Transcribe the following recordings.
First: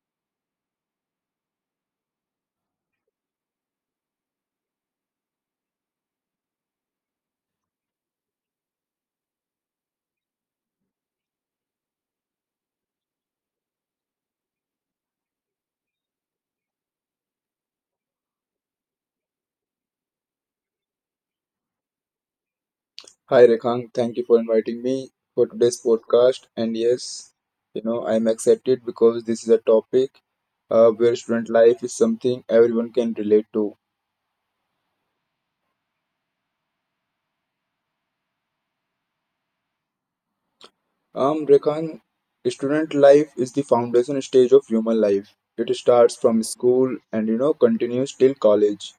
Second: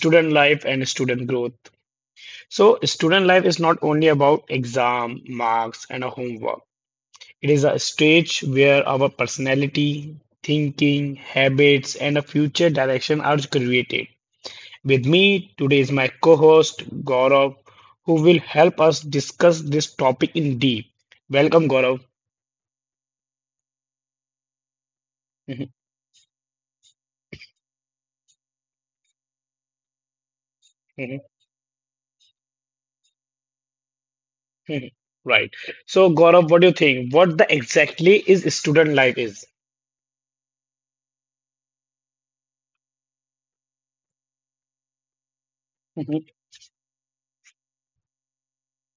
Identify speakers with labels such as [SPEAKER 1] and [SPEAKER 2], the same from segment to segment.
[SPEAKER 1] Student life and student growth. So, student life is not only about exam, marks, and a homework. It is a stage where our personality, thinking, habits, and a future direction are created. With me today is my co-host Gaurav, who will help us discuss this topic in deep. Welcome, Gaurav.
[SPEAKER 2] Hi Rekhan, thank you for inviting me for today's podcast. And yes, I'm excited because this is a topic where
[SPEAKER 1] Mhm,
[SPEAKER 2] student life is something everyone can relate to.
[SPEAKER 1] mhm. Right. So, Gaurav, what do you think? What the exactly is student life is?
[SPEAKER 2] Rekan, student life is the foundation stage of human life. It starts
[SPEAKER 1] Mhm,
[SPEAKER 2] from school and continues till college.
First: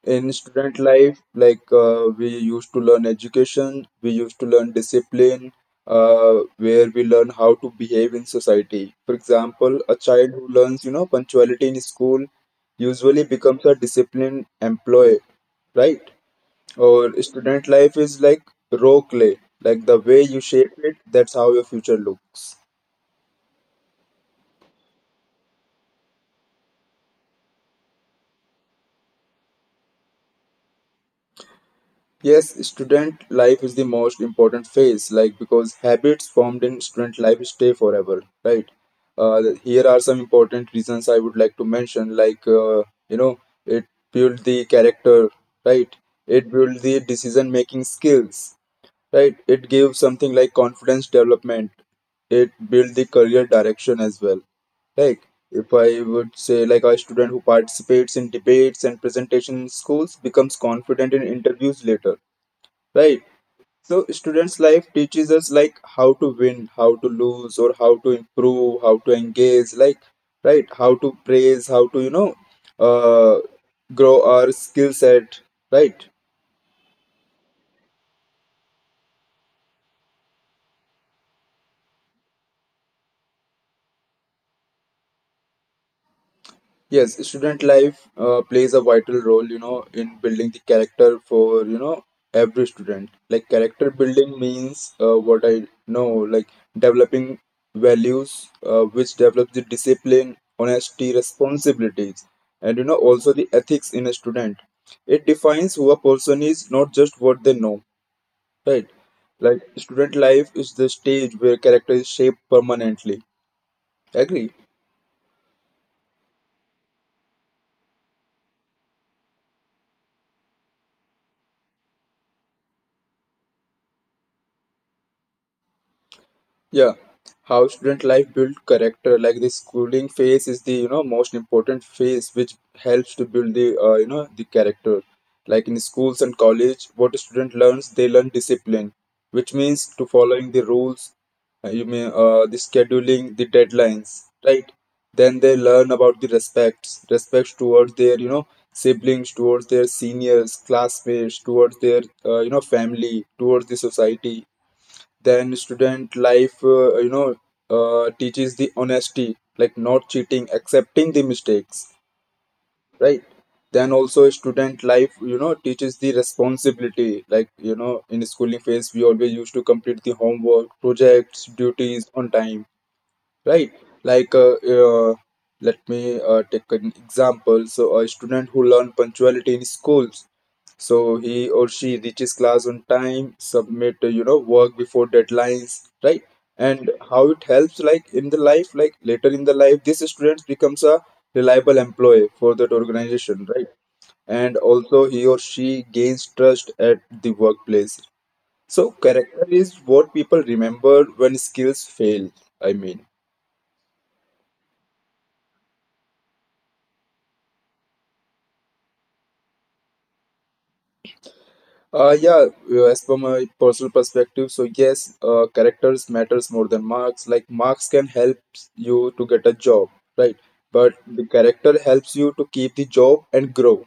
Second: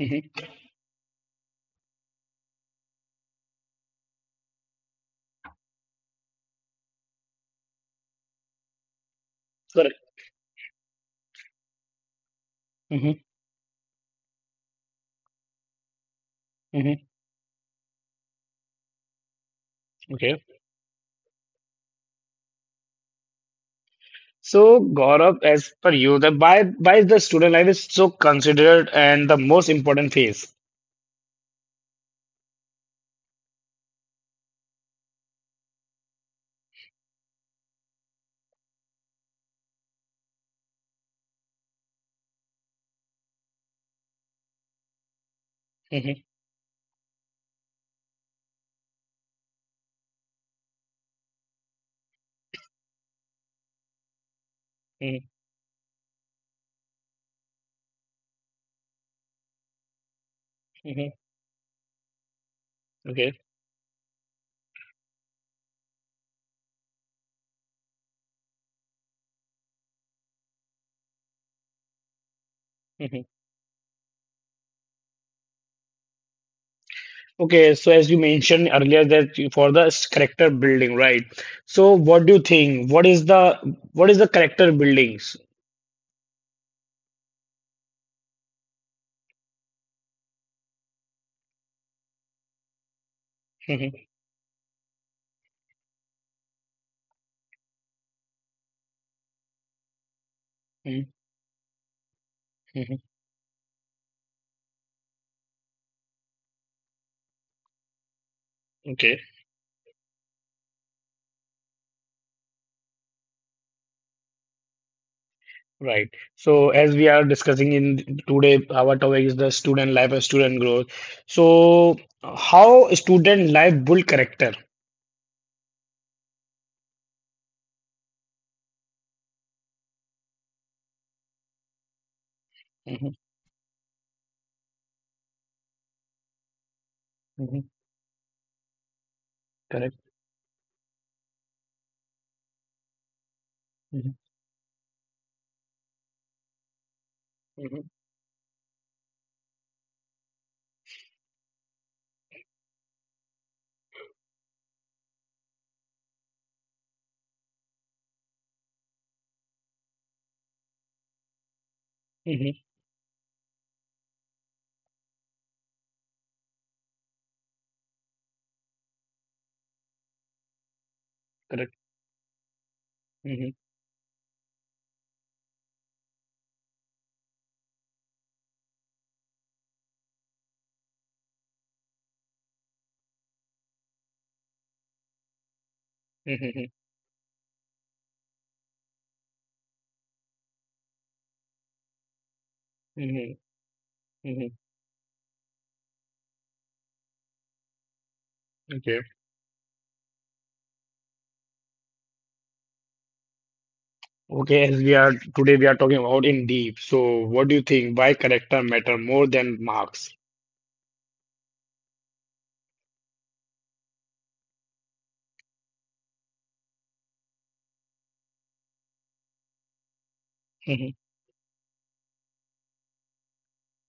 [SPEAKER 1] mhm.
[SPEAKER 2] In student life, we used to learn education, we used to learn discipline, where we learn how to behave in society. For example, a
[SPEAKER 1] Correct.
[SPEAKER 2] child who learns punctuality in school
[SPEAKER 1] Mhm,
[SPEAKER 2] usually becomes a disciplined employee, right?
[SPEAKER 1] mhm.
[SPEAKER 2] Or student life is like raw clay, like the way you
[SPEAKER 1] Okay.
[SPEAKER 2] shape it, that's how your future looks.
[SPEAKER 1] So, Gaurav, as per you, the why the student life is so considered and the most important phase?
[SPEAKER 2] Yes, student life is the most important phase, like because habits formed in student life stay forever, right? Here are some important reasons I would like to mention, you know, it built the character, right?
[SPEAKER 1] Mhm,
[SPEAKER 2] It built the decision making skills, right? It gave something like confidence development. It built the career direction as well.
[SPEAKER 1] mhm,
[SPEAKER 2] Like, if I would say, like, a student who participates in debates and presentation in schools becomes
[SPEAKER 1] mhm.
[SPEAKER 2] confident in interviews later, right?
[SPEAKER 1] Okay.
[SPEAKER 2] So, students' life teaches us, like, how to win, how to lose, or how to improve, how to engage, like, right? How to praise, how to,
[SPEAKER 1] Mhm.
[SPEAKER 2] uh, grow our skill set, right?
[SPEAKER 1] Okay. So, as you mentioned earlier, that for the character building, right? So, what do you think? What is the character buildings?
[SPEAKER 2] Yes, student life plays a vital role, you know, in building the character for, you know, every student. Like character
[SPEAKER 1] Mhm,
[SPEAKER 2] building means what I know, like developing values, which develops the discipline,
[SPEAKER 1] mhm,
[SPEAKER 2] honesty, responsibilities, and you know,
[SPEAKER 1] mhm.
[SPEAKER 2] also the ethics in a student. It defines who a person is, not just what they know, right?
[SPEAKER 1] Okay.
[SPEAKER 2] Like student life is the stage where character is shaped permanently. Agree?
[SPEAKER 1] Right. So as we are discussing in today, our topic is the student life and student growth. So how student life build character?
[SPEAKER 2] Yeah, how student life build character. Like the schooling phase is the most important phase which
[SPEAKER 1] Hmm.
[SPEAKER 2] helps to build the the character. Like in schools and college, what a student
[SPEAKER 1] Hmm.
[SPEAKER 2] learns, they learn discipline, which means
[SPEAKER 1] Correct.
[SPEAKER 2] to following the rules. You may the scheduling, the
[SPEAKER 1] Hmm.
[SPEAKER 2] deadlines, right? Then they learn about the respects, respects
[SPEAKER 1] Hmm.
[SPEAKER 2] towards their siblings, towards their seniors, classmates, towards their family, towards the society, then student life teaches the honesty, like not cheating, accepting the mistakes,
[SPEAKER 1] Hmm.
[SPEAKER 2] right? Then also student life teaches the responsibility, like in schooling phase we always used to complete the homework, projects,
[SPEAKER 1] Correct.
[SPEAKER 2] duties on time,
[SPEAKER 1] Hmm.
[SPEAKER 2] right? Like let me take an example. So a student who learn punctuality in schools, so he or she reaches class on time, submit work before deadlines, right?
[SPEAKER 1] Hmm.
[SPEAKER 2] And how it helps, like in the life, like later in the life this student becomes a reliable employee for that
[SPEAKER 1] Hmm.
[SPEAKER 2] organization, right?
[SPEAKER 1] Hmm.
[SPEAKER 2] And also he or she gains trust at the workplace. So
[SPEAKER 1] Okay.
[SPEAKER 2] character is what people remember when skills fail, I mean.
[SPEAKER 1] Okay. As we are today, we are talking about in deep. So what do you think? Why character matter more than marks?
[SPEAKER 2] Uh, yeah, as per my personal perspective, so yes, characters matters more than marks. Like marks can help you to get a job, right?
[SPEAKER 1] Hmm.
[SPEAKER 2] But the character helps you to keep the job and grow,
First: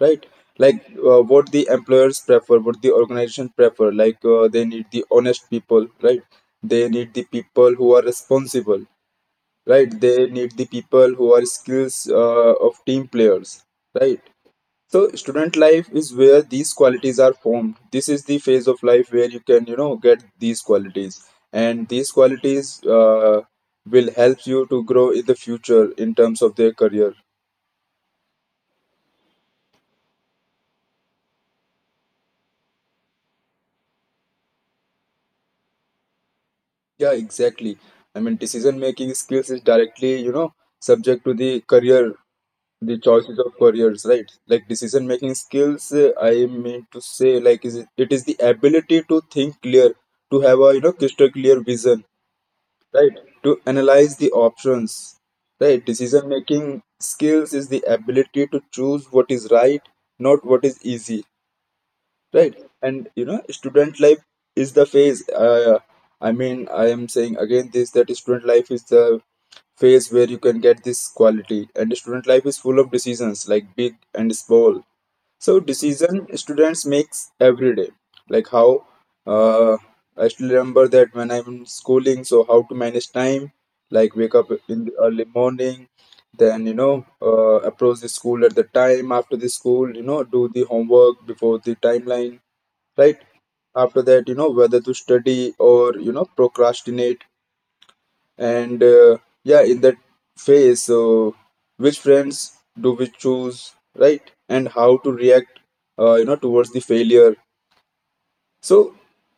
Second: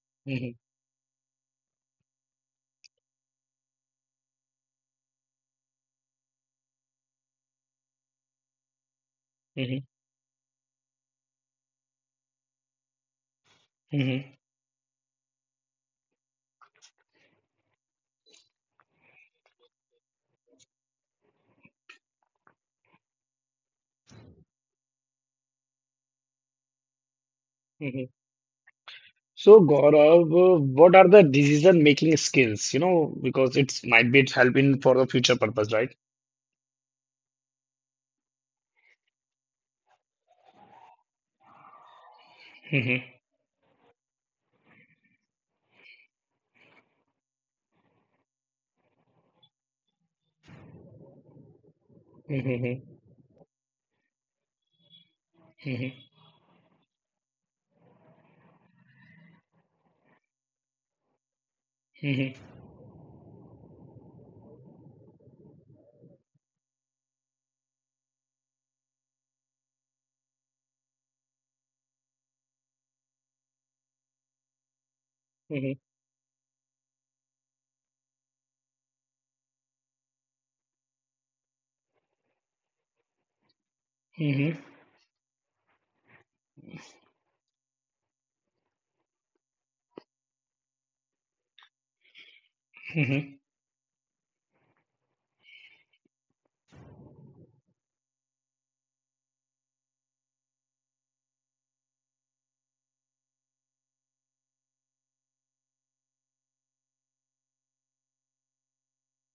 [SPEAKER 2] right?
[SPEAKER 1] Hmm.
[SPEAKER 2] Like what the employers prefer, what the organization prefer. Like they need the honest people, right? They need the people who are responsible, right? They need the people who are skills of team players, right?
[SPEAKER 1] Hmm.
[SPEAKER 2] So student life is where these qualities are formed. This is the phase of life where you can, you know, get these qualities, and these qualities will help you to grow in the future in terms of their career.
[SPEAKER 1] Hmm. So, Gaurav, what are the decision-making skills? You know, because it's might be it's helping for the future purpose, right?
[SPEAKER 2] Yeah, exactly. I mean, decision making skills is directly, you know, subject to the career, the
[SPEAKER 1] Mhm,
[SPEAKER 2] choices of careers, right? Like decision making skills, I mean to say, like, it is the ability to think clear, to have a, you know, crystal clear vision,
[SPEAKER 1] mhm, mhm,
[SPEAKER 2] right? To analyze the options, right?
[SPEAKER 1] mhm,
[SPEAKER 2] Decision making skills is the ability to choose what is right, not what is easy,
[SPEAKER 1] mhm,
[SPEAKER 2] right? And student life is the phase, I mean I am saying again this, that student life is the phase where you can get this quality, and student life is full of decisions, like big and small. So decision students makes every day, like how, uh, I still remember that when I'm schooling, so how to manage time, like wake up
[SPEAKER 1] mhm,
[SPEAKER 2] in the early morning, then approach the school at the time, after the school, you know, do the homework before the timeline, right?
[SPEAKER 1] mhm,
[SPEAKER 2] After that, you know, whether to study or procrastinate, and yeah, in that phase, so which friends do we choose, right? And how to react towards the failure. So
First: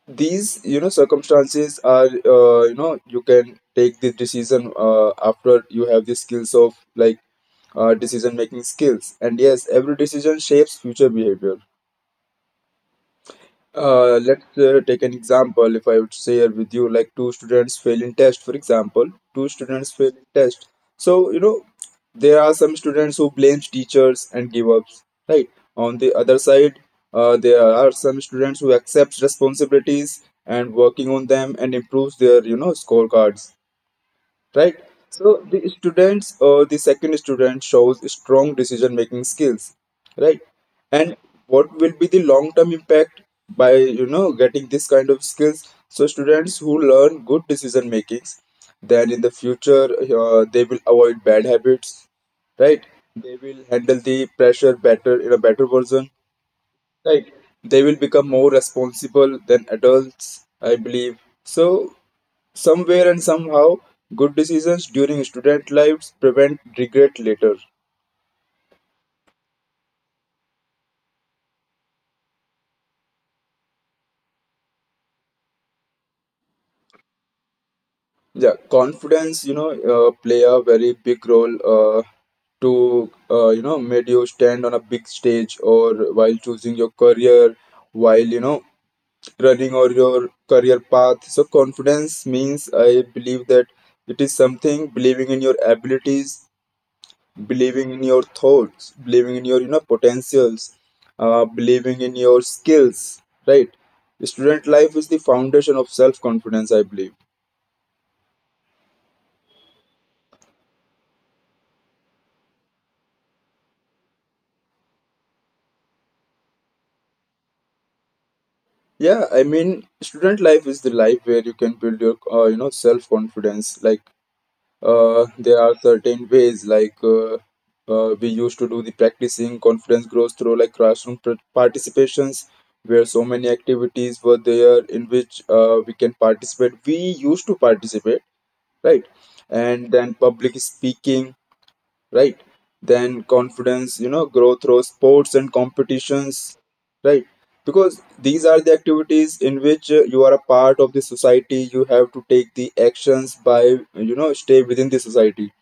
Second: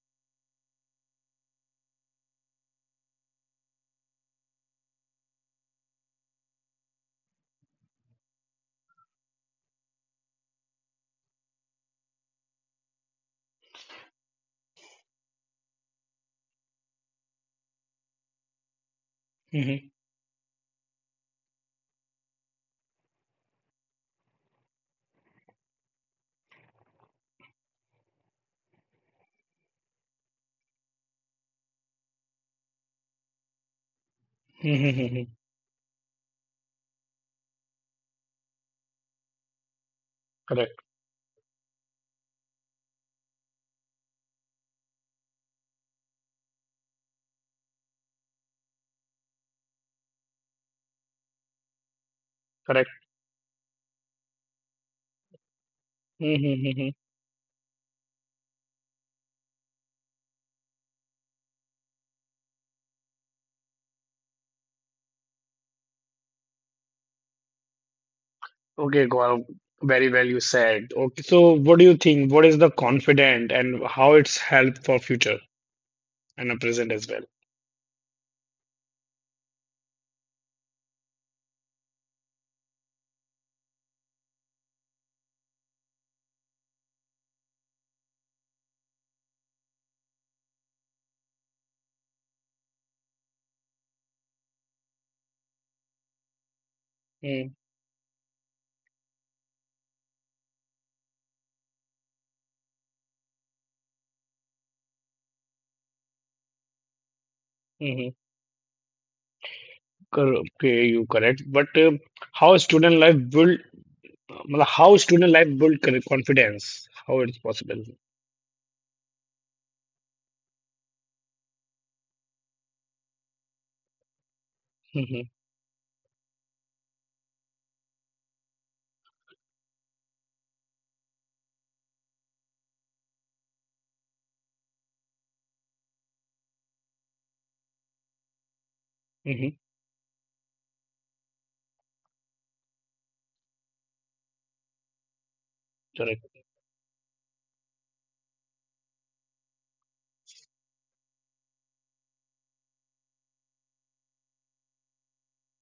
[SPEAKER 2] these, you know, circumstances are, you can take this decision after you have the skills of, like, decision making skills. And yes, every decision shapes future behavior. Let's take an example. If I would share with you, like two students fail in test, for example, two
[SPEAKER 1] mhm,
[SPEAKER 2] students fail in test. So you know, there are some students who blames teachers and give up. Right. On the other side, there are some students who accept responsibilities and working on them and improves their scorecards, right?
[SPEAKER 1] mhm, mhm.
[SPEAKER 2] So the students, the second student shows strong decision making skills, right?
[SPEAKER 1] Correct,
[SPEAKER 2] And what will be the long term impact by getting this kind of skills? So students who learn good decision makings, then in the future they will avoid bad habits, right?
[SPEAKER 1] correct.
[SPEAKER 2] They will handle the pressure better, in a better version,
[SPEAKER 1] Mhm, mhm.
[SPEAKER 2] right? They will become more responsible than adults, I believe. So somewhere and somehow, good decisions during student lives prevent regret later.
[SPEAKER 1] Okay, Gaurav, very well you said. Okay, so what do you think? What is the confident and how it's help for future and the present as well?
[SPEAKER 2] Yeah, confidence, you know, play a very big role, uh, you know, made you stand on a big stage or while choosing your career, while, you know, running or your career path. So confidence means I believe that it is something believing in your abilities, believing in your thoughts, believing in your, you know, potentials, believing in your skills, right? Student life is the foundation of self confidence, I believe.
[SPEAKER 1] Mm-hmm. Okay, you correct. But how student life will मतलब how student life build confidence how it's possible?
[SPEAKER 2] Yeah, I mean student life is the life where you can build your self confidence, like
[SPEAKER 1] Mm-hmm,
[SPEAKER 2] there are certain ways, like we used to do the practicing. Confidence grows through like classroom participations, where so many activities were there in which we can participate, we used to participate, right?
[SPEAKER 1] mm-hmm,
[SPEAKER 2] And then public speaking, right? Then confidence, you know, grow through sports and
[SPEAKER 1] correct,
[SPEAKER 2] competitions, right? Because these are the activities in which you are a part of the society, you have to take the actions by, you know, stay within the society.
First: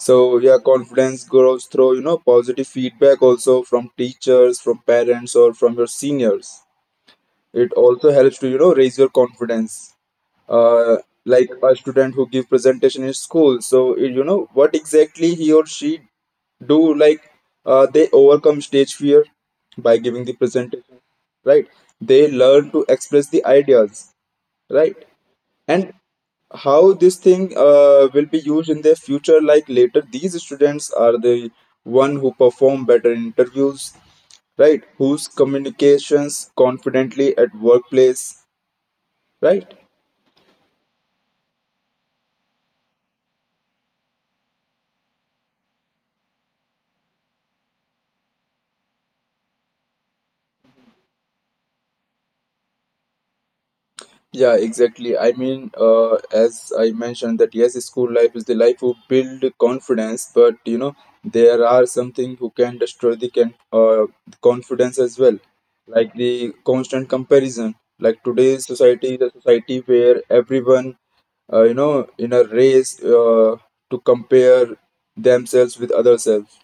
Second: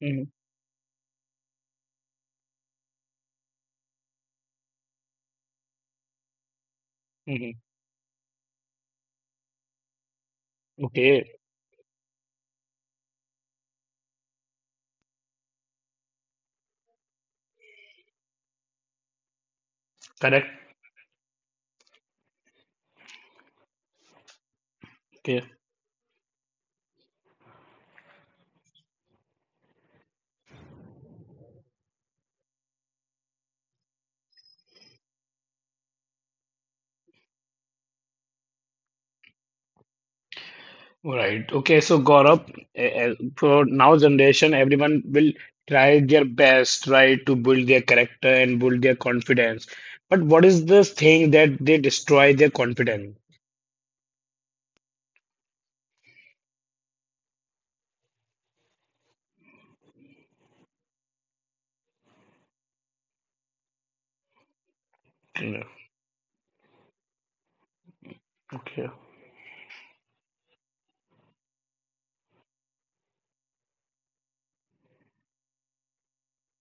[SPEAKER 1] mm-hmm,
[SPEAKER 2] yeah, confidence grows through, you know, positive feedback also from teachers, from parents, or from your seniors.
[SPEAKER 1] mm-hmm.
[SPEAKER 2] It also helps to, you know, raise your confidence. uh,
[SPEAKER 1] Okay,
[SPEAKER 2] like a student who give presentation in school, so you know what exactly he or she do, like they overcome stage fear by giving the
[SPEAKER 1] correct,
[SPEAKER 2] presentation, right? They learn to express the ideas, right?
[SPEAKER 1] okay,
[SPEAKER 2] And how this thing will be used in their future, like later these students are the one who perform better in interviews, right? Whose communications confidently at workplace, right?
[SPEAKER 1] all right, okay. So Gaurav, for now generation everyone will try their best, try to build their character and build their confidence, but what is the thing that they destroy their confidence?
[SPEAKER 2] Yeah, exactly. I mean, as I mentioned that yes, school life is the life who build confidence, but you know there are something who can destroy the can confidence as well,
[SPEAKER 1] Yeah,
[SPEAKER 2] like the constant comparison. Like today's
[SPEAKER 1] okay,
[SPEAKER 2] society, the society where everyone in a race to compare themselves with other self.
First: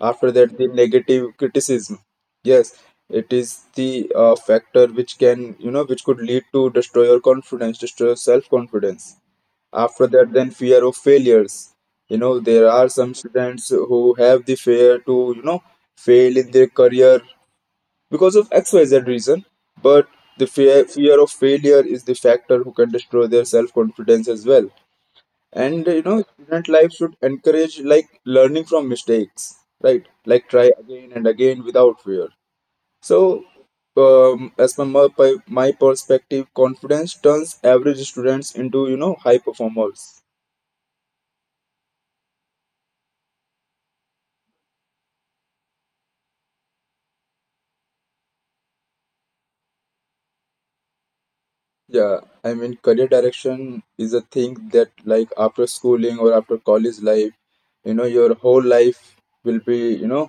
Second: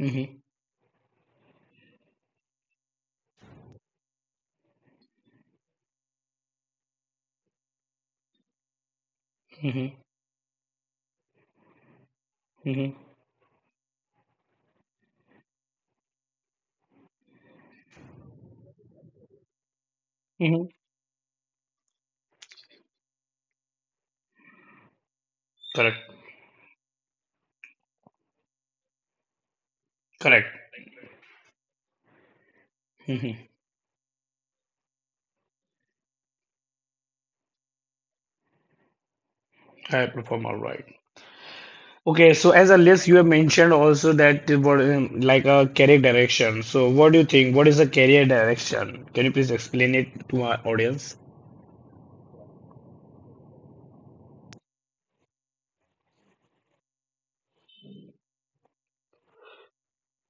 [SPEAKER 2] After that, the negative criticism. Yes, it is the factor which can, you know, which could lead to destroy your confidence, destroy your self-confidence.
[SPEAKER 1] mm-hmm,
[SPEAKER 2] After that, then fear of failures. You know, there are
[SPEAKER 1] mm-hmm,
[SPEAKER 2] some students who have the fear to, you know, fail in their career because of XYZ reason, but the
[SPEAKER 1] mm-hmm.
[SPEAKER 2] fear of failure is the factor who can destroy their self-confidence as well. And
[SPEAKER 1] Correct,
[SPEAKER 2] you know student life should encourage like learning from mistakes, right?
[SPEAKER 1] correct.
[SPEAKER 2] Like try again and again without fear. So
[SPEAKER 1] Mm-hmm.
[SPEAKER 2] as per my perspective, confidence turns average students into, you know, high
[SPEAKER 1] I
[SPEAKER 2] performers.
[SPEAKER 1] perform all right. Okay, so as a list, you have mentioned also that the what like a career direction. So what do you think? What is a career direction? Can you please explain it to our audience?
[SPEAKER 2] Yeah, I mean career direction is a thing that, like after schooling or after college life, you know, your whole life will be, you know,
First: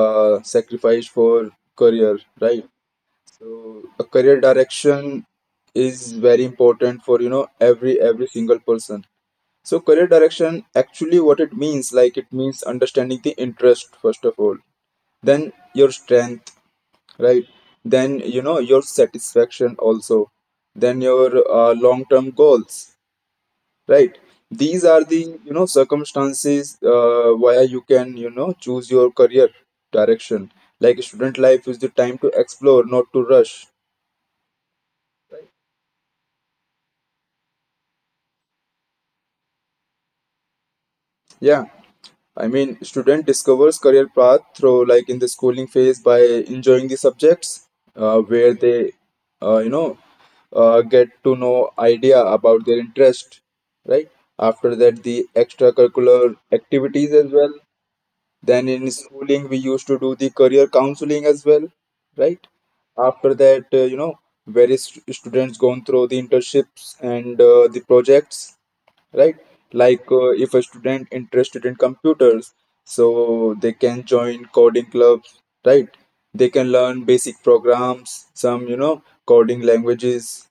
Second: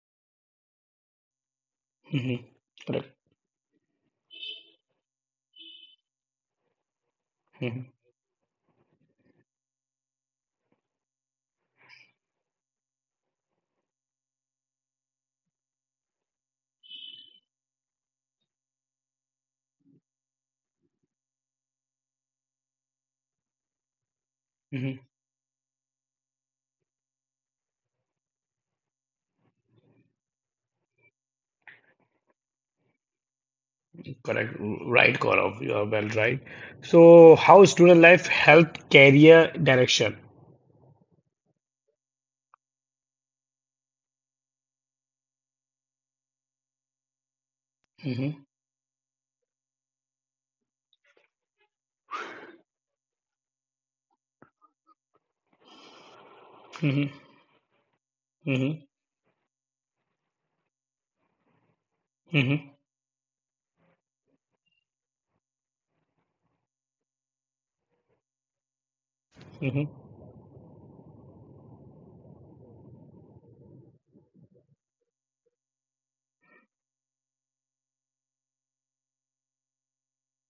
[SPEAKER 2] sacrificed for career,
[SPEAKER 1] Hmm.
[SPEAKER 2] right?
[SPEAKER 1] Correct.
[SPEAKER 2] So a career direction is very important for, you know,
[SPEAKER 1] Hmm.
[SPEAKER 2] every single person. So career direction actually what it means, like it means understanding the interest first of all, then your strength, right? Then, you know, your satisfaction also, then your long term goals, right? These
[SPEAKER 1] Hmm.
[SPEAKER 2] are the, you know, circumstances why you can, you know, choose your career direction. Like student life is the time to explore, not to rush.
[SPEAKER 1] Correct. Right, Gaurav. You are well right. So how student life help career direction?
[SPEAKER 2] Yeah I mean, student discovers career path through, like, in the schooling phase by enjoying the subjects
[SPEAKER 1] Hmm.
[SPEAKER 2] where they, uh, you know, get to know idea about their interest, right? After that, the extracurricular
[SPEAKER 1] Hmm.
[SPEAKER 2] activities as well. Then
[SPEAKER 1] Hmm.
[SPEAKER 2] in schooling, we used to do the career counseling as well, right?
[SPEAKER 1] Hmm.
[SPEAKER 2] After that, various students gone through the internships and the projects, right?
[SPEAKER 1] Hmm.
[SPEAKER 2] Like, if a student interested in computers, so they can join coding clubs, right? They can learn basic programs, some, you know, coding languages,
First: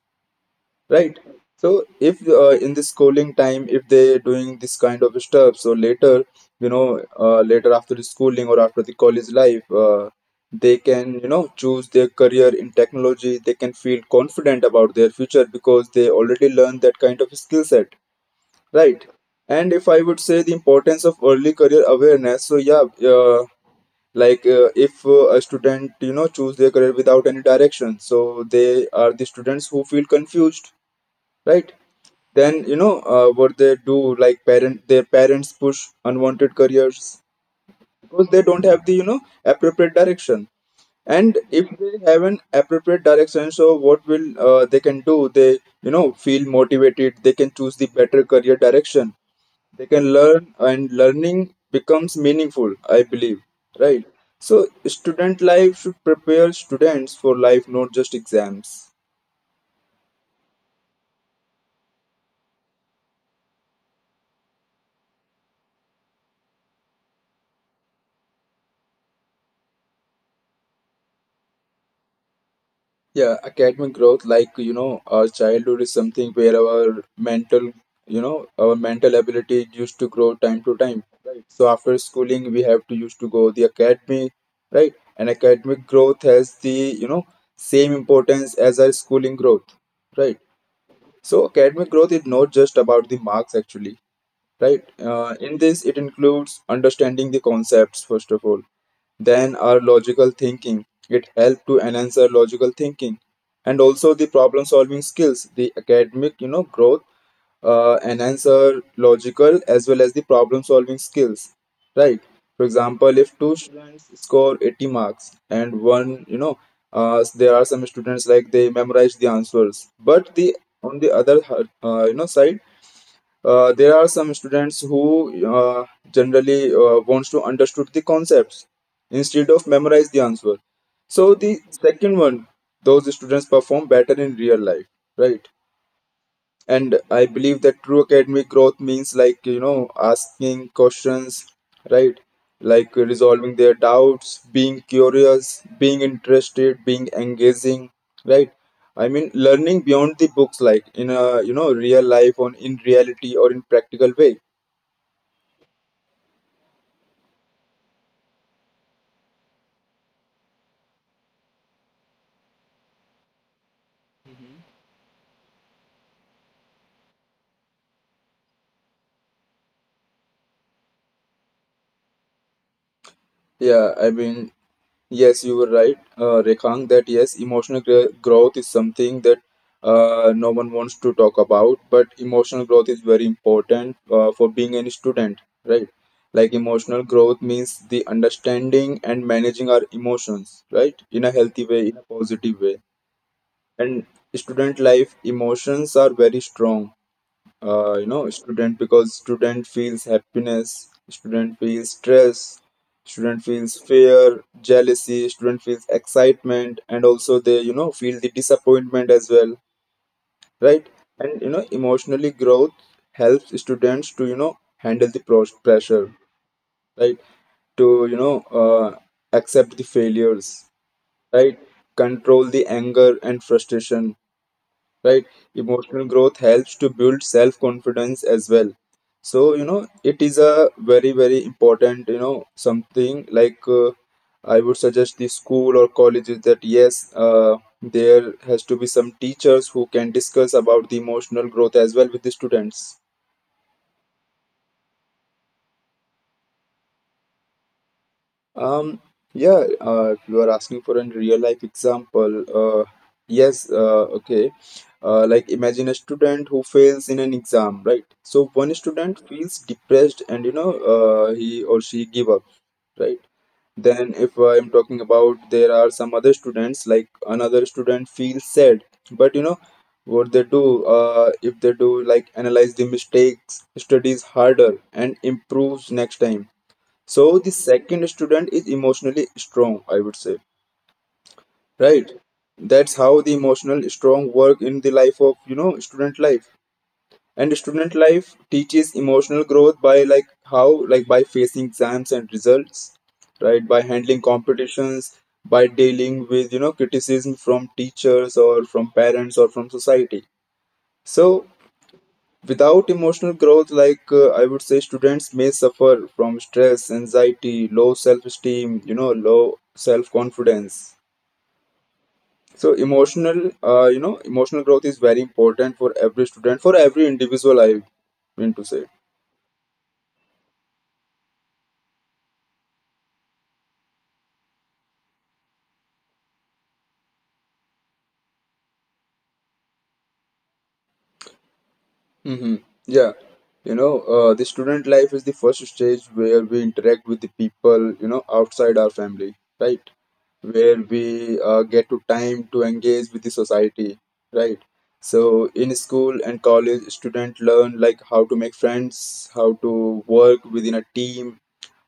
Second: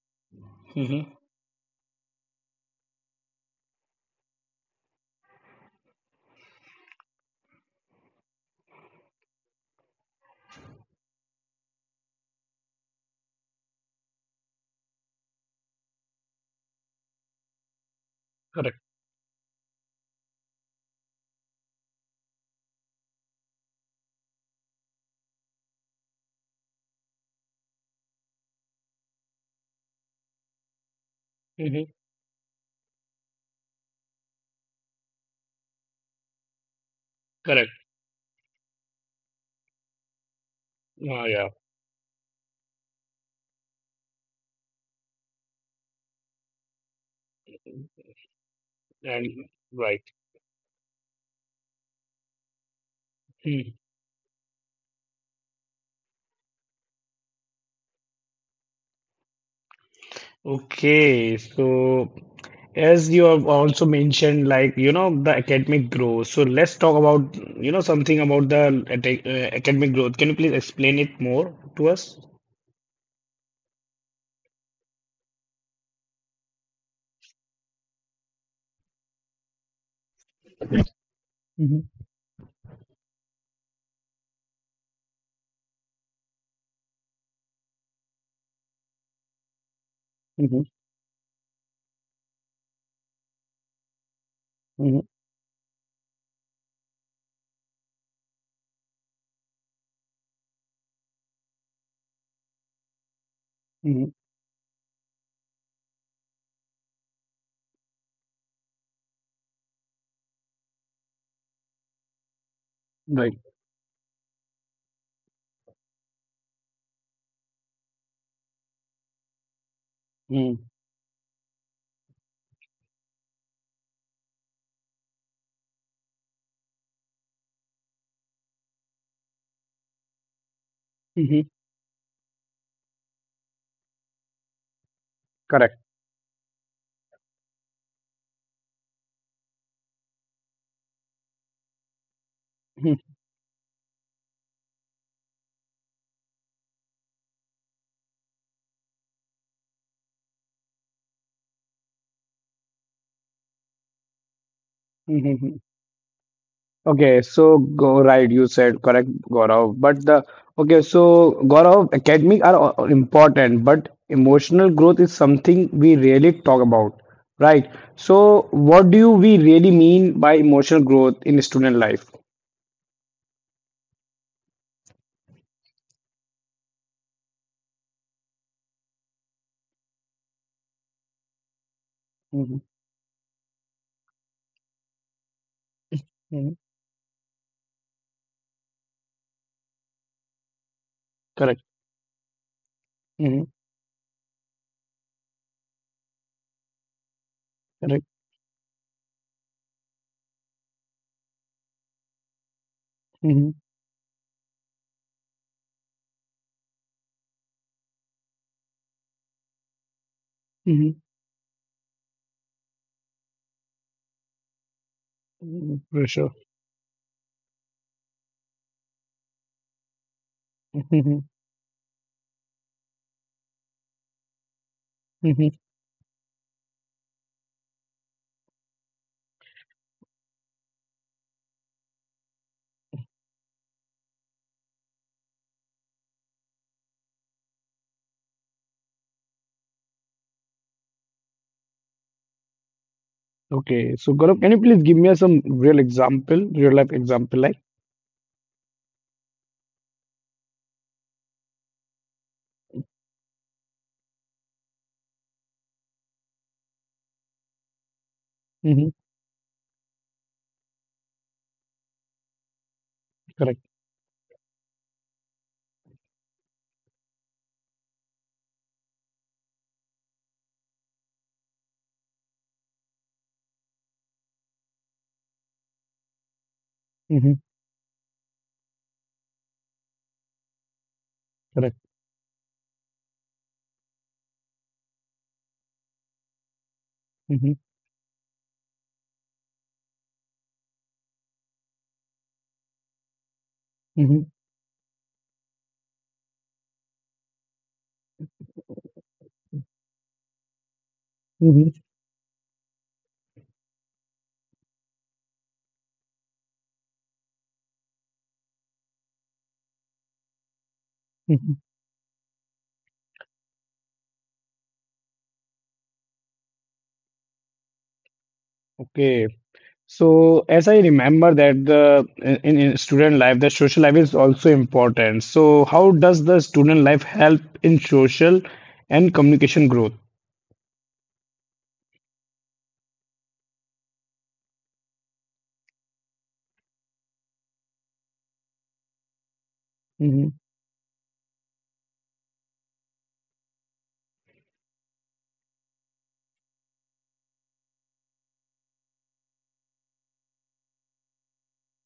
[SPEAKER 1] Hmm.
[SPEAKER 2] right? So if, in the schooling time, if they doing this kind of stuff, so later, later after the schooling or after the college life. They can, you know, choose their career in technology, they can feel confident about their future because they already learned that kind of skill set,
[SPEAKER 1] Correct.
[SPEAKER 2] right. And if I would say the importance of early career awareness, so yeah, uh, like, if, a student, you know, choose their career without any direction, so they are the students who feel confused, right.
[SPEAKER 1] Hmm.
[SPEAKER 2] Then, what they do, like parent their parents push unwanted careers
[SPEAKER 1] Correct.
[SPEAKER 2] because they don't have the, you know, appropriate direction.
[SPEAKER 1] Ah,
[SPEAKER 2] And
[SPEAKER 1] yeah.
[SPEAKER 2] if they have an appropriate direction, so what will, they can do, they, you know, feel motivated, they can choose the better career direction,
[SPEAKER 1] And
[SPEAKER 2] they
[SPEAKER 1] right.
[SPEAKER 2] can learn, and learning becomes meaningful, I believe,
[SPEAKER 1] Hmm.
[SPEAKER 2] right. So student life should prepare students for life, not just exams.
[SPEAKER 1] Okay. So. As you have also mentioned, like, you know, the academic growth. So let's talk about, you know, something about the academic growth. Can you please explain it more to us?
[SPEAKER 2] Yeah, academic growth, like, you know, our childhood is something where our mental, our mental ability used to grow time to time, right. So
[SPEAKER 1] Mm-hmm,
[SPEAKER 2] after schooling we have to used to go the academy, right. And academic growth has the, you know, same importance as our schooling growth, right.
[SPEAKER 1] mm-hmm,
[SPEAKER 2] So academic growth is not just about the marks actually, right.
[SPEAKER 1] mm-hmm,
[SPEAKER 2] In this it includes understanding the concepts first of all, then our logical thinking, it helps to enhance our logical thinking and
[SPEAKER 1] mm-hmm.
[SPEAKER 2] also the problem solving skills. The academic, you know, growth enhance our logical as well as the problem solving skills, right. For example, if
[SPEAKER 1] Right.
[SPEAKER 2] two students score 80 marks and one, you know, there are some students like they memorize the answers, but the on the other side, there are some students who uh, generally wants to understood the concepts instead of memorize the answer, so
[SPEAKER 1] Mm-hmm.
[SPEAKER 2] the second one, those students perform better in real life, right.
[SPEAKER 1] Correct.
[SPEAKER 2] And I believe that true academic growth means, like, you know, asking questions, right, like resolving their doubts, being curious, being interested, being engaging, right. I mean learning beyond the books, like in a, you know, real life on in reality or in practical way.
[SPEAKER 1] Okay, so go right, you said correct, Gaurav. But the okay, so Gaurav, academic are important, but
[SPEAKER 2] Mhm.
[SPEAKER 1] emotional growth is something we rarely talk about, right? So, what do you, we really mean by emotional growth in student life?
[SPEAKER 2] yeah i mean Yes, you were right, Rekhang, that yes, emotional growth is something that no one wants to talk about, but
[SPEAKER 1] Mm-hmm.
[SPEAKER 2] emotional growth is very important for being any student, right? Like
[SPEAKER 1] Mm-hmm.
[SPEAKER 2] emotional growth means the understanding and managing our emotions, right? In a
[SPEAKER 1] Correct.
[SPEAKER 2] healthy way, in a positive way.
[SPEAKER 1] Mm-hmm.
[SPEAKER 2] And student life, emotions are very strong,
[SPEAKER 1] Correct.
[SPEAKER 2] student, because student feels happiness, student feels stress, student
[SPEAKER 1] Mm-hmm.
[SPEAKER 2] feels fear, jealousy, student feels excitement, and also they, you know, feel the disappointment as well, right. And, you know, emotionally growth helps students to, you know, handle the
[SPEAKER 1] Mm-hmm.
[SPEAKER 2] pressure,
[SPEAKER 1] Pressure.
[SPEAKER 2] right, to, you know, uh, accept the failures,
[SPEAKER 1] Mm-hmm.
[SPEAKER 2] right, control the anger and frustration, right.
[SPEAKER 1] Mm-hmm.
[SPEAKER 2] Emotional growth helps to build self confidence as well. So, you know, it is a very, very important, you know, something, like, I would suggest the school or colleges that yes, uh, there has to be some teachers who can discuss about the emotional growth as well with the students.
[SPEAKER 1] Okay, so Gaurav, can you please give me some real example, real life example, like?
[SPEAKER 2] Um, yeah, you are asking for a real life example. Yes, okay. Like, imagine a student who fails in an exam, right? So one
[SPEAKER 1] Mm-hmm.
[SPEAKER 2] student feels depressed and, you know, he or she give up, right?
[SPEAKER 1] Correct.
[SPEAKER 2] Then if I'm talking about, there are some other students, like, another student feels sad, but, you know, what they do, if they do like analyze the mistakes, studies harder and improves next time,
[SPEAKER 1] Mm-hmm.
[SPEAKER 2] so the second student is emotionally strong, I would say,
[SPEAKER 1] Correct.
[SPEAKER 2] right? That's how the emotional strong work in the life of, you know, student life.
[SPEAKER 1] Mm-hmm.
[SPEAKER 2] And student life teaches emotional growth by, like, how, like by facing exams and results, right? By handling
[SPEAKER 1] Mm-hmm.
[SPEAKER 2] competitions, by dealing with, you know, criticism from teachers or from parents or from society. So
[SPEAKER 1] Mm-hmm.
[SPEAKER 2] without emotional growth, like, I would say, students may suffer from stress, anxiety, low self esteem, you know, low self confidence. So emotional, emotional growth is very important for every student, for every individual, I mean to say.
[SPEAKER 1] Okay, so as I remember that the in student life, the social life is also important. So how does the student life help in social and communication growth?
[SPEAKER 2] Mm-hmm. Yeah, you know, the student life is the first stage where we interact with the people, you know, outside our family, right?
[SPEAKER 1] Hmm.
[SPEAKER 2] Where we get to time to engage with the society, right? So in school and college, student learn like how to make friends, how to work within a team,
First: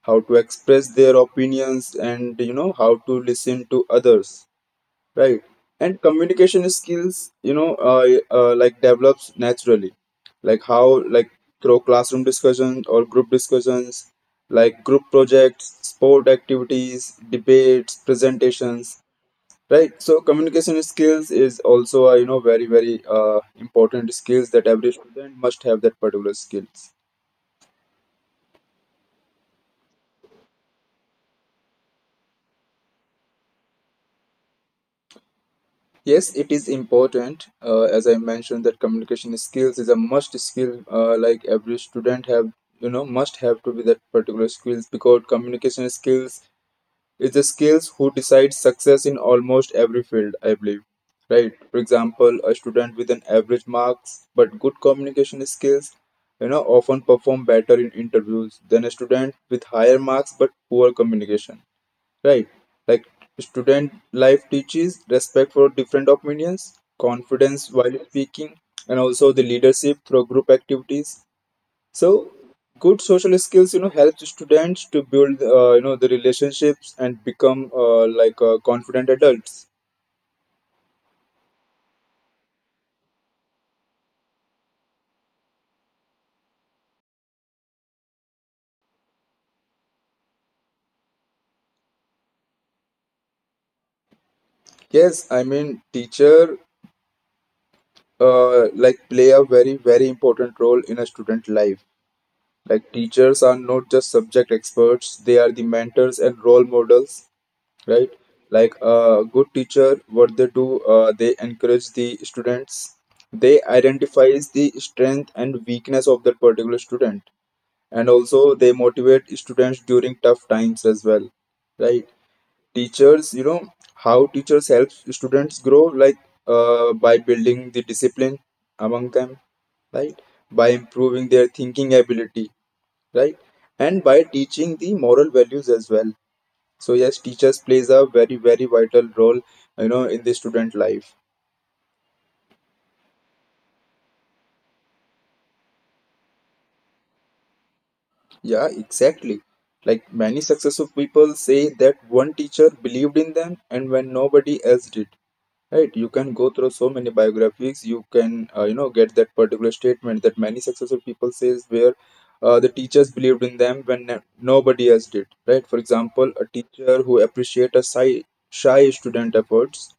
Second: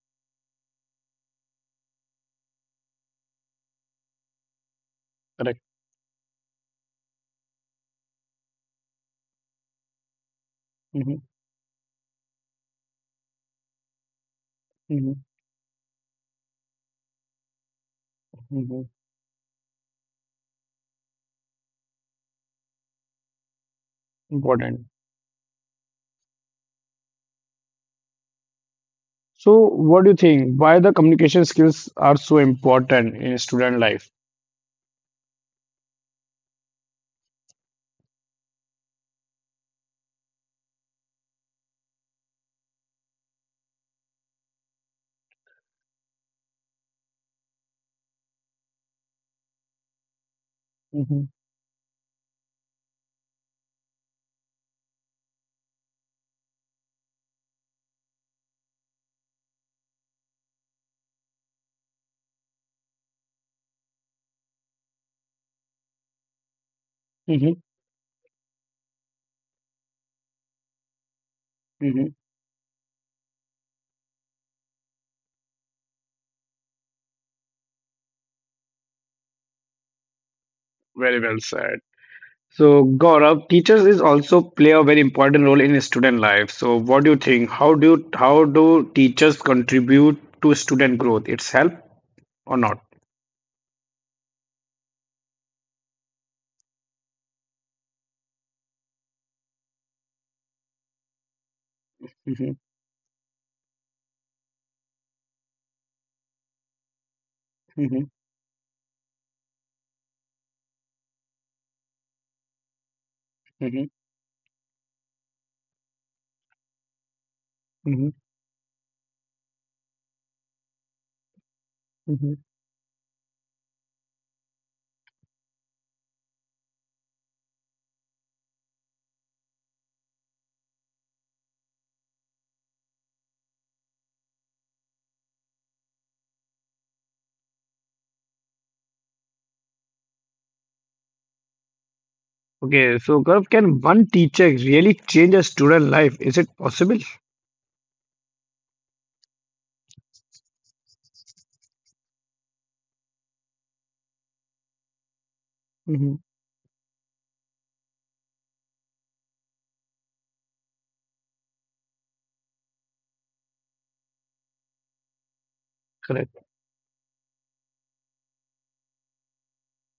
[SPEAKER 2] how to express their opinions, and, you know, how to listen to others, right.
[SPEAKER 1] Correct.
[SPEAKER 2] And communication skills, you know uh, like develops naturally, like how,
[SPEAKER 1] Hmm.
[SPEAKER 2] like through classroom discussions or group discussions, like group
[SPEAKER 1] Hmm.
[SPEAKER 2] projects, sport activities, debates,
[SPEAKER 1] Hmm.
[SPEAKER 2] presentations, right. So communication skills is also a, you know, very, very, important skills that
[SPEAKER 1] Important.
[SPEAKER 2] every student must have, that particular skills.
[SPEAKER 1] So, what do you think? Why the communication skills are so important in student life?
[SPEAKER 2] Yes, it is important. As I mentioned, that communication skills is a must skill. Like every student have, you know, must have to be that particular skills because communication skills is the skills who decide success in almost every field, I believe,
[SPEAKER 1] Mm-hmm.
[SPEAKER 2] right? For example, a student with an average marks but good communication skills, you know, often perform better in interviews than a student with higher marks but poor communication, right. Like, student life teaches respect for different opinions,
[SPEAKER 1] Mm-hmm.
[SPEAKER 2] confidence while speaking, and also the leadership through group activities. So
[SPEAKER 1] Mm-hmm.
[SPEAKER 2] good social skills, you know, helps students to build, you know, the relationships and become, confident adults.
[SPEAKER 1] Very well said. So, Gaurav, teachers is also play a very important role in student life. So, what do you think? How do teachers contribute to student growth? It's help or not?
[SPEAKER 2] Yes I mean teacher Like, play a very, very important role in a student life.
[SPEAKER 1] Hmm.
[SPEAKER 2] Like, teachers are not just subject experts, they are the mentors and role models,
[SPEAKER 1] Hmm.
[SPEAKER 2] right? Like a good teacher, what they do, they encourage the students. They
[SPEAKER 1] Hmm.
[SPEAKER 2] identifies the strength and weakness of that particular student, and
[SPEAKER 1] Hmm.
[SPEAKER 2] also they motivate students during tough times as well, right?
[SPEAKER 1] Hmm.
[SPEAKER 2] Teachers, you know, how teachers help students grow, like, by building the discipline among them, right? By improving their thinking ability, right? And by teaching the moral values as well. So yes, teachers plays a very, very vital role, you know, in the student life.
[SPEAKER 1] Okay, so Gaurav, can one teacher really change a student life? Is it possible?
[SPEAKER 2] Yeah, exactly. Like, many successful people say that one teacher believed in them, and when nobody else did, right? You
[SPEAKER 1] Hmm.
[SPEAKER 2] can go through so many biographies. You can, you know, get that particular statement that many successful people says where the teachers believed in them when nobody else did, right? For example,
[SPEAKER 1] Correct.
[SPEAKER 2] a teacher who appreciate a shy student efforts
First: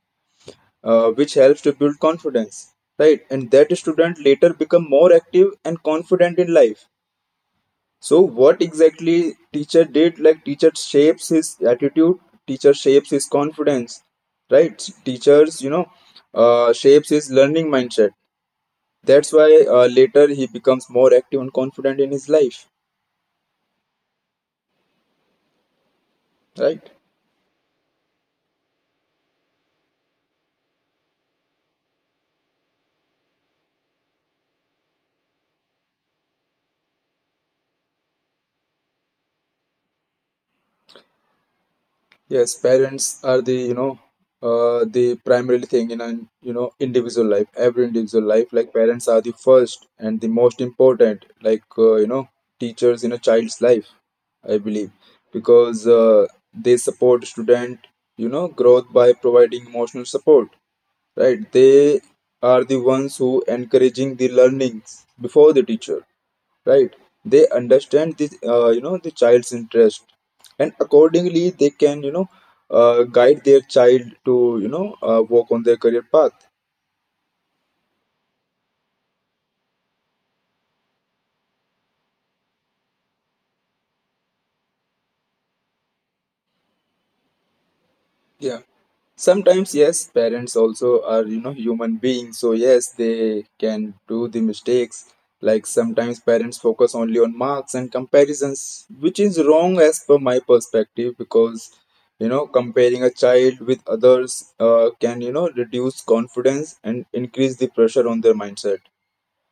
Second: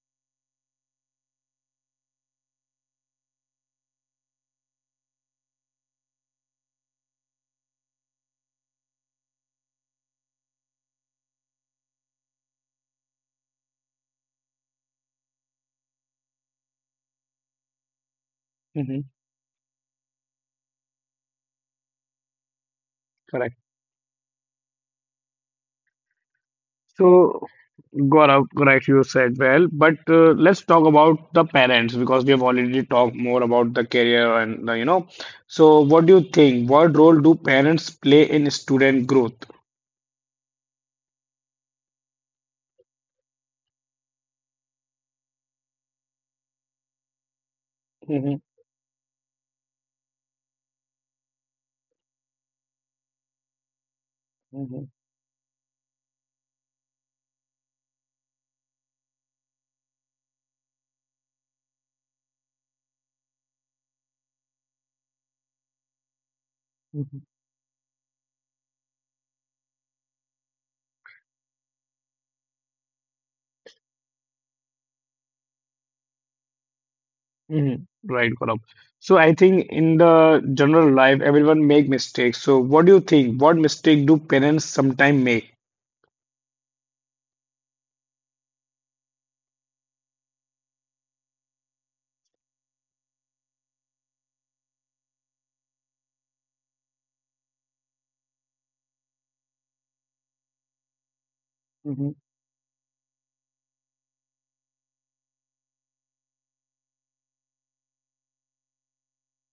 [SPEAKER 2] which helps to build confidence, right. And that student later become more active and confident in life. So what exactly teacher did, like, teacher shapes his attitude, teacher shapes his confidence, right. Teachers, you know, shapes his learning mindset,
[SPEAKER 1] Hmm.
[SPEAKER 2] that's why, later he becomes more active and confident in his life,
[SPEAKER 1] Correct.
[SPEAKER 2] right.
[SPEAKER 1] So, Gaurav, correct, you said well, but let's talk about the parents because we have already talked more about the career and the, you know. So, what do you think? What role do parents play in student growth?
[SPEAKER 2] Yes, parents are the, you know, the primary thing in an, you know, individual life. Every individual
[SPEAKER 1] Hmm.
[SPEAKER 2] life, like parents are the first and the most important, like, you know, teachers in a child's life, I
[SPEAKER 1] Hmm.
[SPEAKER 2] believe, because, they support student, you know, growth by providing emotional support. Right, they are the ones who encouraging the learnings before the teacher, right.
[SPEAKER 1] Hmm.
[SPEAKER 2] They understand this, you know, the child's interest, and accordingly they can, you know, guide their child to, you know, walk on their career path.
[SPEAKER 1] Hmm. Right, Gaurav. So, I think in the general life, everyone make mistakes. So, what do you think? What mistake do parents sometimes make?
[SPEAKER 2] yeah Sometimes, yes, parents also are, you know, human beings. So yes, they can do the mistakes. Like sometimes parents focus only on marks and comparisons, which is wrong as per my perspective because,
[SPEAKER 1] Hmm.
[SPEAKER 2] you know, comparing a child with others can, you know, reduce confidence and increase the pressure on their mindset.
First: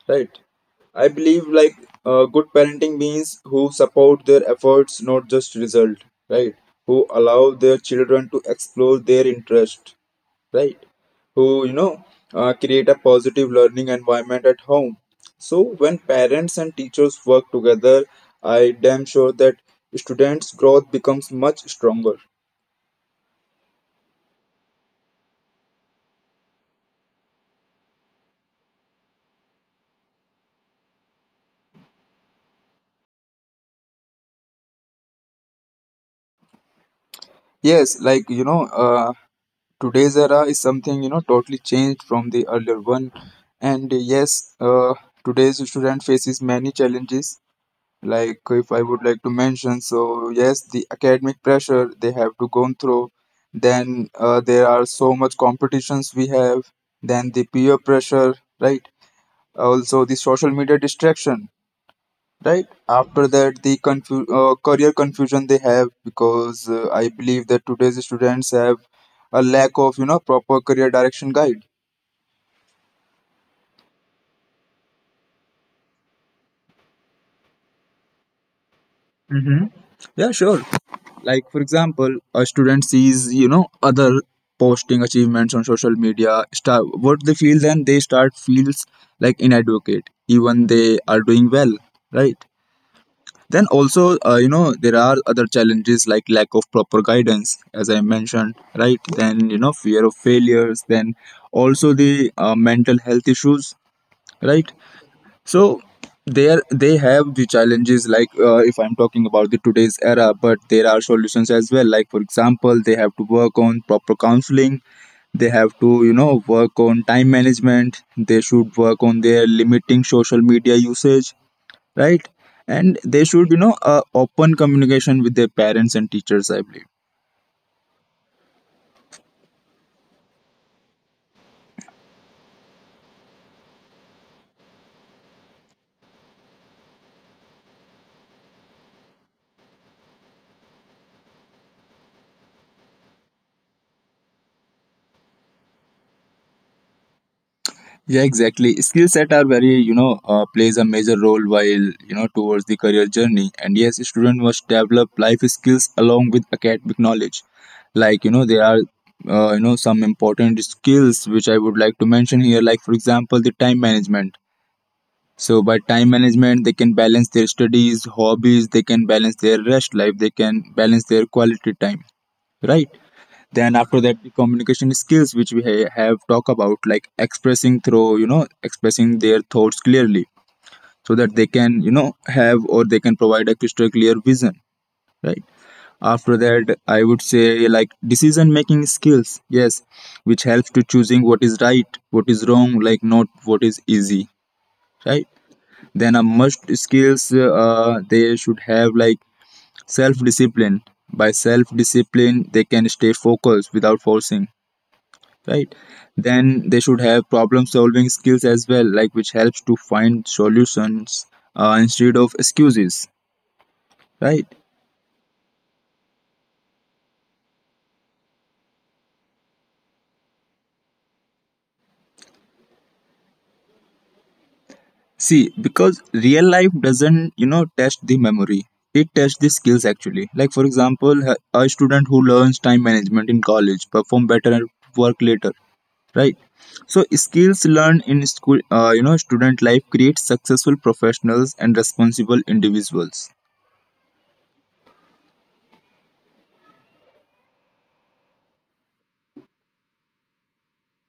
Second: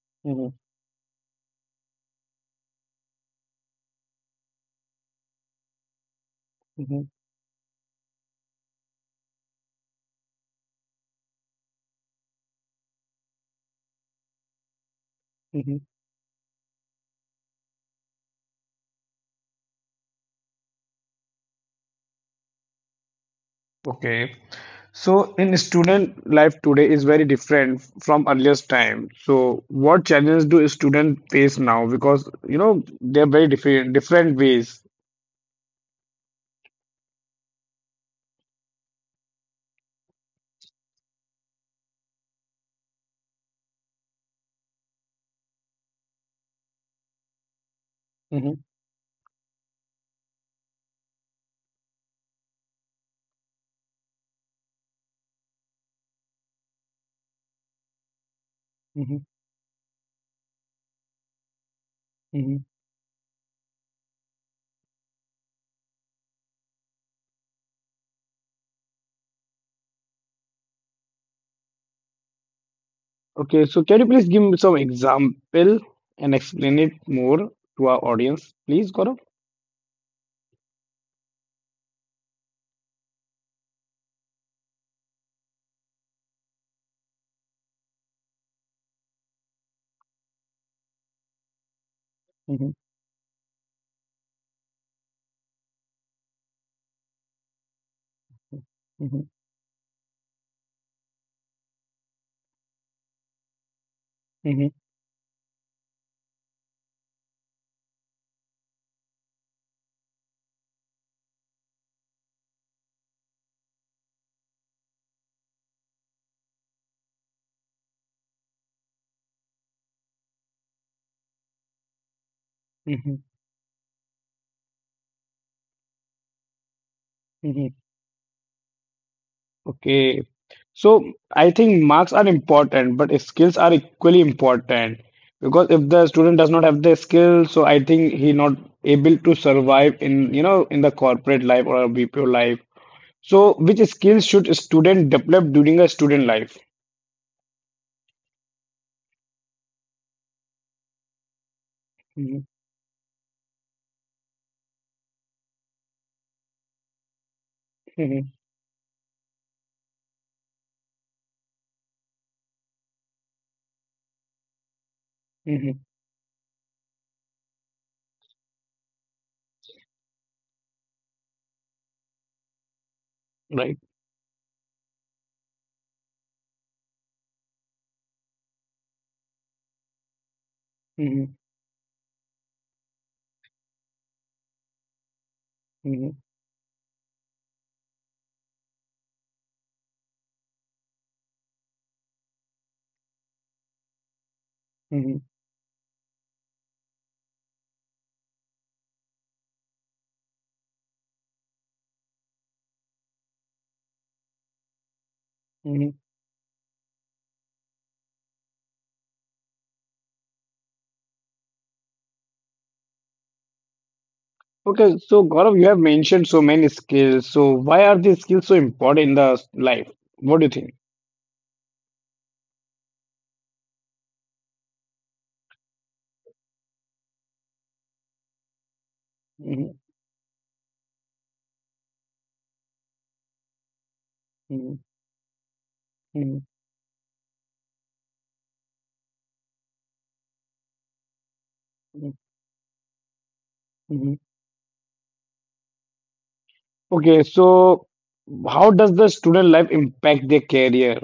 [SPEAKER 2] Right.
[SPEAKER 1] Hmm.
[SPEAKER 2] I believe, like, good parenting means who support their efforts, not just result, right? Who allow their children to explore their interest, right? Who, you know, create a positive learning environment at home. So
[SPEAKER 1] Hmm.
[SPEAKER 2] when parents and teachers work together, I damn sure that students' growth becomes much stronger.
[SPEAKER 1] Okay. So in student life today is very different from earliest time. So what challenges do students face now? Because you know they're very different different ways.
[SPEAKER 2] Yes, like you know, today's era is something you know totally changed from the earlier one, and today's student faces many challenges. Like if
[SPEAKER 1] Hmm.
[SPEAKER 2] I would like to mention, so yes, the academic pressure they have to go through, then there are so much competitions we have, then the peer pressure, right?
[SPEAKER 1] Hmm.
[SPEAKER 2] Also the social media distraction,
[SPEAKER 1] Hmm.
[SPEAKER 2] right? After that the career confusion they have, because I believe that today's students have a lack of you know proper career direction guide.
[SPEAKER 1] Okay, so can you please give me some example and explain it more to our audience, please, Gaurav?
[SPEAKER 2] Mm-hmm. Yeah, sure. Like for example, a student sees you know other posting achievements on social media, start what they feel, then they start feels like inadequate even they are doing well, right?
[SPEAKER 1] Mhm,
[SPEAKER 2] Then also you know, there are other challenges like lack of proper guidance, as I mentioned,
[SPEAKER 1] mhm,
[SPEAKER 2] right? Then you know, fear of failures, then also the mental health issues,
[SPEAKER 1] mhm,
[SPEAKER 2] right? So there they have the challenges, like if I'm talking about the today's era, but there are solutions as well. Like for example, they have to work on proper counseling. They have to you know work on time management. They should work on their limiting social media usage, right? And
[SPEAKER 1] mhm,
[SPEAKER 2] they should you know open communication with their parents and teachers, I believe.
[SPEAKER 1] mhm. Okay. So I think marks are important, but skills are equally important, because if the student does not have the skill, so I think he not able to survive in, you know, in the corporate life or a BPO life. So, which skills should a student develop during a student life?
[SPEAKER 2] Yeah, exactly. Skill set are very, you know, plays a major role while, you know,
[SPEAKER 1] Mhm,
[SPEAKER 2] towards the career journey. And yes, student must develop life skills along with academic knowledge. Like, you
[SPEAKER 1] mhm,
[SPEAKER 2] know, there are, you know, some important skills which I would like to mention here. Like, for example, the time management. So by
[SPEAKER 1] mhm,
[SPEAKER 2] time management, they can balance their studies, hobbies, they can balance their rest life, they can balance their quality time, right? Then
[SPEAKER 1] right.
[SPEAKER 2] after that, the communication skills which we have talked about, like expressing through you know expressing their thoughts clearly, so that
[SPEAKER 1] Mhm,
[SPEAKER 2] they can you know have or they can provide a crystal clear vision, right?
[SPEAKER 1] mhm,
[SPEAKER 2] After that I would say like decision making skills, yes, which helps to choosing what is right, what is wrong, like not what is easy,
[SPEAKER 1] mhm,
[SPEAKER 2] right? Then a must skills they should have, like self discipline. By self discipline they can stay focused without forcing, right?
[SPEAKER 1] mhm.
[SPEAKER 2] Then they should have problem solving skills as well, like which helps to find solutions instead of excuses, right?
[SPEAKER 1] Okay, so Gaurav, you have mentioned so many skills. So, why are these skills so important in the life? What do you think?
[SPEAKER 2] See, because real life doesn't you know test the memory, it tests the
[SPEAKER 1] Mhm,
[SPEAKER 2] skills actually. Like for example, a student who learns time management in college perform better at
[SPEAKER 1] mhm,
[SPEAKER 2] work later, right?
[SPEAKER 1] mhm,
[SPEAKER 2] So skills learned in school, you know, student life, creates successful professionals and
[SPEAKER 1] mhm,
[SPEAKER 2] responsible individuals.
[SPEAKER 1] mhm. Okay, so how does the student life impact their career?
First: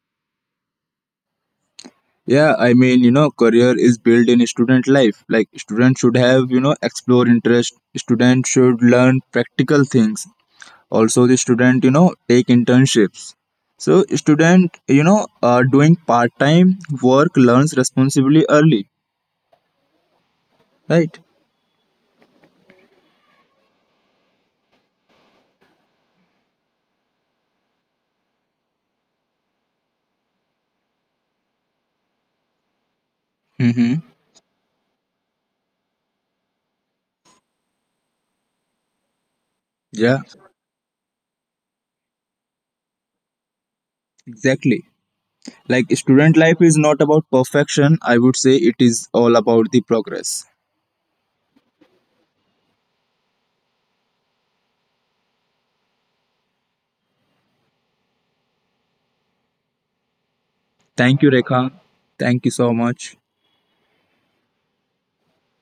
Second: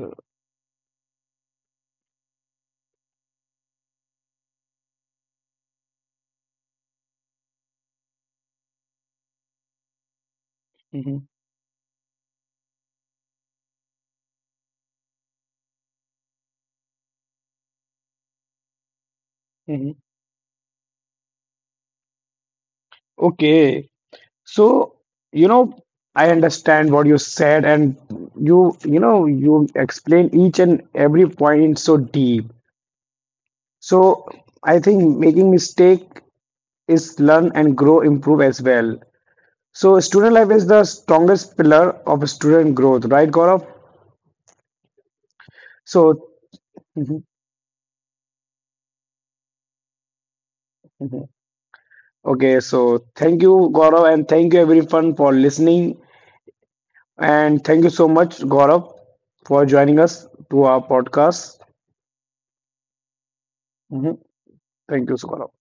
[SPEAKER 2] Yeah, I mean, you know, career is built in student life. Like, students should have, you know, explore interest. Students should learn practical things. Also,
[SPEAKER 1] Mhm,
[SPEAKER 2] the student, you know, take internships. So, student, you know, doing part time work learns responsibly early,
[SPEAKER 1] mhm.
[SPEAKER 2] right?
[SPEAKER 1] Okay. So, you know, I understand what you said, and you explain each and every point so deep.
[SPEAKER 2] Mm-hmm.
[SPEAKER 1] So, I think making mistake is learn and grow, improve as well. So,
[SPEAKER 2] Yeah,
[SPEAKER 1] student life is the strongest pillar of student growth, right, Gaurav?
[SPEAKER 2] exactly. Like,
[SPEAKER 1] So,
[SPEAKER 2] student life is not
[SPEAKER 1] mhm,
[SPEAKER 2] about perfection. I would say it is all about the progress.
[SPEAKER 1] mhm. Okay, so thank you, Gaurav, and thank you everyone for listening, and thank you so much, Gaurav, for joining us to our
[SPEAKER 2] Thank you,
[SPEAKER 1] podcast.
[SPEAKER 2] Rekha. Thank you so much.
[SPEAKER 1] Mhm. Thank you, so Gaurav.